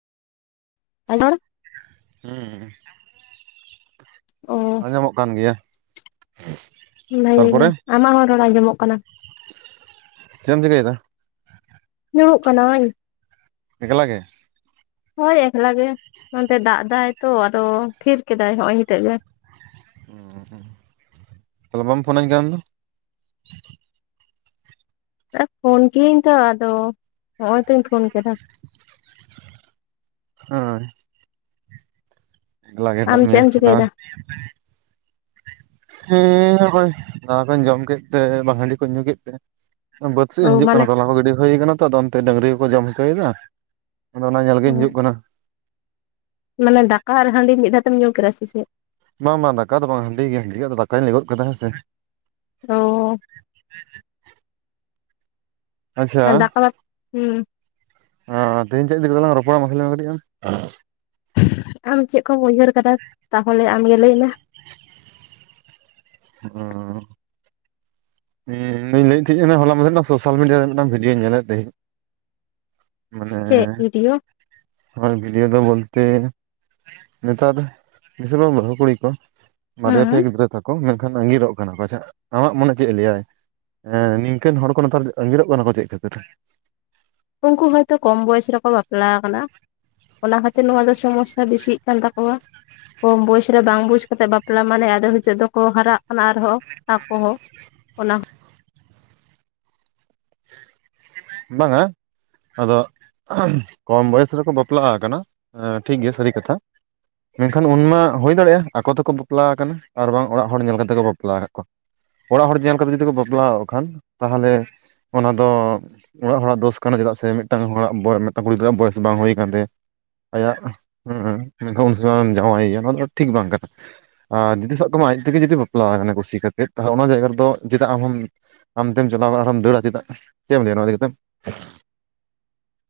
[unintelligible] ᱦᱩᱸ ᱚ ᱟᱸᱡᱚᱢᱚᱜ ᱠᱟᱱ ᱜᱮᱭᱟ [inaudible] ᱵᱷᱟᱹᱜᱤ ᱜᱮ ᱛᱟᱨᱯᱚᱨᱮ ᱟᱢᱟᱜ ᱦᱚᱸ ᱨᱚᱲ ᱟᱸᱡᱚᱢᱚᱜ ᱠᱟᱱᱟ ᱪᱮᱫ ᱮᱢ ᱪᱤᱠᱟᱹᱭ ᱫᱟ ᱫᱩᱲᱩᱜ ᱠᱟᱹᱱᱟᱹᱧ ᱮᱠᱞᱟ ᱜᱮ ᱦᱳᱭ ᱮᱠᱞᱟ ᱜᱮ ᱱᱚᱱᱛᱮ ᱫᱟᱜ ᱫᱟᱭ ᱛᱚ ᱟᱫᱚ ᱛᱷᱤᱨ ᱠᱮᱫᱟᱭ ᱦᱚᱸᱜᱼᱚᱭ ᱦᱤᱸᱛᱚᱜ ᱜᱮ ᱦᱩᱸ ᱦᱩᱸ ᱛᱟᱦᱚᱞᱮ ᱵᱟᱢ ᱯᱷᱳᱱᱟᱹᱧ ᱠᱟᱱ ᱫᱚ ᱯᱷᱳᱱ ᱠᱤᱭᱟᱹᱧ ᱛᱚ ᱟᱫᱚ ᱱᱚᱜᱼᱚᱭ ᱛᱚᱧ ᱯᱷᱳᱱ ᱠᱮᱫᱟ ᱦᱟᱸᱭ ᱮᱠᱞᱟ ᱜᱮ ᱟᱢ ᱦᱮᱱᱟᱜ ᱪᱮᱫ ᱢᱮᱭᱟ ᱮᱢ ᱱᱚᱣᱟ ᱪᱤᱠᱟᱹᱭᱮᱫᱟ ᱦᱮᱸ ᱵᱷᱟᱹᱭ ᱫᱟᱠᱟ ᱠᱚᱧ ᱡᱚᱢ ᱠᱮᱫ ᱛᱮ ᱵᱟᱝ ᱦᱟᱺᱰᱤ ᱠᱚᱧ ᱧᱩ ᱠᱮᱫ ᱛᱮ ᱵᱟᱹᱫᱽ ᱥᱮᱜ ᱚ ᱤᱧ ᱦᱤᱡᱩᱜ ᱢᱟᱱᱮ ᱠᱟᱱᱟ ᱛᱚᱞᱟ ᱠᱚ ᱜᱤᱰᱤ ᱦᱩᱭ ᱠᱟᱱᱟ ᱛᱚ ᱟᱫᱚ ᱚᱱᱛᱮ ᱰᱟᱹᱝᱨᱤ ᱦᱚᱸ ᱠᱚ ᱡᱚᱢ ᱦᱚᱪᱚᱭᱮᱫᱟ ᱟᱫᱚ ᱚᱱᱟ ᱧᱮᱞ ᱜᱤᱧ ᱦᱤᱡᱩᱜ ᱠᱟᱱᱟ ᱢᱟᱱᱮ ᱫᱟᱠᱟ ᱟᱨ ᱦᱟᱺᱰᱤ ᱢᱤᱫ ᱫᱷᱟᱣ ᱛᱮᱢ ᱧᱩ ᱠᱮᱫᱟ ᱥᱮ ᱪᱮᱫ ᱵᱟᱝ ᱵᱟᱝ ᱫᱟᱠᱟ ᱫᱚ ᱵᱟᱝ ᱦᱟᱺᱰᱤ ᱜᱮ ᱦᱟᱺᱰᱤ ᱫᱚ ᱫᱟᱠᱟᱧ ᱞᱟᱹᱭ ᱜᱚᱫ ᱠᱟᱫᱟ ᱦᱮᱸ ᱥᱮ ᱚᱸᱻ ᱟᱪᱪᱷᱟ ᱫᱟᱠᱟ ᱵᱟᱫ ᱦᱩᱸ ᱟᱸ ᱛᱮᱦᱮᱧ ᱪᱮᱫ ᱤᱫᱤ ᱠᱟᱛᱮ ᱞᱟᱝ ᱨᱚᱯᱚᱲᱟ ᱢᱟᱥᱮ ᱞᱟᱹᱭ ᱢᱮ ᱠᱟᱹᱴᱤᱡ ᱟᱢ ᱟᱢ ᱪᱮᱫ ᱠᱚᱢ ᱩᱭᱦᱟᱹᱨ ᱠᱟᱫᱟ ᱛᱟᱦᱚᱞᱮ ᱟᱢᱜᱮ ᱞᱟᱹᱭ ᱢᱮ [inaudible] ᱤᱧ ᱫᱚᱧ ᱞᱟᱹᱭᱮᱫ ᱛᱟᱦᱮᱸ ᱦᱚᱞᱟ ᱢᱟᱸᱫᱷᱮᱨ ᱨᱮᱱᱟᱜ ᱥᱳᱥᱟᱞ ᱢᱤᱰᱤᱭᱟ ᱨᱮ ᱢᱤᱫᱴᱟᱝ ᱵᱷᱤᱰᱤᱭᱚ ᱧᱮᱞᱮᱫ ᱛᱟᱦᱮᱸ ᱤᱧ ᱥᱮ ᱪᱮᱫ ᱵᱷᱤᱰᱤᱭᱚ ᱦᱳᱭ ᱵᱷᱤᱰᱤᱭᱚ ᱫᱚ ᱵᱚᱞᱛᱮ ᱱᱮᱛᱟᱨ ᱫᱚ ᱢᱤᱥᱤᱢᱟᱢ ᱵᱟᱹᱦᱩ ᱠᱩᱲᱤ ᱠᱚ ᱵᱟᱨᱭᱟ ᱦᱩᱸ ᱯᱮᱭᱟ ᱜᱤᱫᱽᱨᱟᱹ ᱛᱟᱠᱚ ᱢᱮᱱᱠᱷᱟᱱ ᱟᱸᱜᱤᱨᱚᱜ ᱠᱟᱱᱟ ᱠᱚ ᱟᱪᱪᱷᱟ ᱟᱢᱟᱜ ᱢᱚᱱᱮ ᱪᱮᱫ ᱮ ᱞᱟᱹᱭᱟᱭ ᱦᱮᱸ ᱱᱤᱝᱠᱟᱹᱱ ᱦᱚᱲ ᱠᱚ ᱱᱮᱛᱟᱨ ᱟᱸᱜᱤᱨᱚᱜ ᱠᱟᱱᱟ ᱠᱚ ᱪᱮᱫ ᱠᱷᱟᱹᱛᱤᱨ ᱩᱱᱠᱩ ᱦᱚᱭᱛᱚ ᱠᱚᱢ ᱵᱚᱭᱮᱥ ᱨᱮᱠᱚ ᱵᱟᱯᱞᱟ ᱟᱠᱟᱱᱟ ᱚᱱᱟ ᱠᱷᱟᱹᱛᱤᱨ ᱱᱚᱣᱟ ᱫᱚ ᱥᱚᱢᱚᱥᱭᱟ ᱵᱤᱥᱤᱜ ᱠᱟᱱ ᱛᱟᱠᱚᱣᱟ ᱠᱚᱢ ᱵᱚᱭᱮᱥ ᱨᱮ ᱵᱟᱝ ᱵᱩᱡᱽ ᱠᱟᱛᱮᱫ ᱵᱟᱯᱞᱟ ᱢᱟᱱᱮ ᱟᱫᱚ ᱦᱤᱸᱛᱚᱜ ᱫᱚᱠᱚ ᱦᱟᱨᱟᱜ ᱠᱟᱱᱟ ᱟᱨᱦᱚᱸ ᱟᱠᱚ ᱦᱚᱸ ᱚᱱᱟ ᱵᱟᱝᱼᱟ ᱟᱫᱚ ᱠᱚᱢ ᱵᱚᱭᱮᱥ ᱨᱮᱠᱚ ᱵᱟᱯᱞᱟ ᱟᱠᱟᱱᱟ ᱴᱷᱤᱠ ᱜᱮᱭᱟ ᱥᱟᱹᱨᱤ ᱠᱟᱛᱷᱟ ᱢᱮᱱᱠᱷᱟᱱ ᱩᱱᱢᱟ ᱦᱩᱭ ᱫᱟᱲᱮᱭᱟᱜᱼᱟ ᱟᱠᱚ ᱛᱮᱠᱚ ᱵᱟᱯᱞᱟ ᱟᱠᱟᱱᱟ ᱟᱨ ᱵᱟᱝ ᱚᱲᱟᱜ ᱦᱚᱲ ᱧᱮᱞ ᱠᱟᱛᱮ ᱠᱚ ᱵᱟᱯᱞᱟ ᱟᱠᱟᱫ ᱠᱚᱣᱟ ᱚᱲᱟᱜ ᱦᱚᱲ ᱧᱮᱞ ᱠᱟᱛᱮ ᱡᱩᱫᱤ ᱠᱚ ᱵᱟᱯᱞᱟ ᱚᱜ ᱠᱷᱟᱱ ᱛᱟᱦᱮᱞᱮ ᱚᱱᱟ ᱫᱚ ᱚᱲᱟᱜ ᱦᱚᱲᱟᱜ ᱫᱚᱥ ᱠᱟᱱᱟ ᱪᱮᱫᱟᱜ ᱥᱮ ᱢᱤᱫᱴᱟᱝ ᱦᱚᱲᱟᱜ ‌ᱵᱚᱭ ᱢᱤᱫᱴᱟᱝ ᱠᱩᱲᱤ ᱜᱤᱫᱽᱨᱟᱹᱣᱟᱜ ᱵᱚᱭᱮᱥ ᱵᱟᱝ ᱦᱩᱭ ᱟᱠᱟᱱ ᱛᱟᱭᱟ ᱟᱭᱟᱜ ᱦᱮᱸ ᱮᱱᱠᱷᱟᱱ ᱩᱱ ᱥᱚᱢᱚᱭ ᱮᱢ ᱡᱟᱶᱟᱭᱮᱭᱟ ᱚᱱᱟ ᱫᱚ ᱴᱷᱤᱠ ᱵᱟᱝ ᱠᱟᱱᱟ ᱟᱨ ᱡᱩᱫᱤ ᱥᱟᱵ ᱠᱟᱢᱟᱭ ᱟᱡ ᱛᱮᱜᱮ ᱡᱩᱫᱤ ᱵᱟᱯᱞᱟ ᱟᱠᱟᱱᱟᱭ ᱠᱩᱥᱤ ᱠᱟᱛᱮᱫ ᱛᱟᱦᱚ ᱚᱱᱟ ᱡᱟᱭᱜᱟ ᱨᱮᱫᱚ ᱪᱮᱫᱟᱜ ᱟᱢ ᱦᱚᱢ ᱟᱢ ᱛᱮᱢ ᱪᱟᱞᱟᱣ ᱠᱟᱱᱟ ᱟᱨ ᱦᱚᱢ ᱫᱟᱹᱲᱟ ᱪᱮᱫᱟᱜ ᱪᱮᱫ ᱮᱢ ᱞᱟᱹᱭᱟᱹ ᱱᱚᱣᱟ ᱤᱫᱤ ᱠᱟᱛᱮᱜ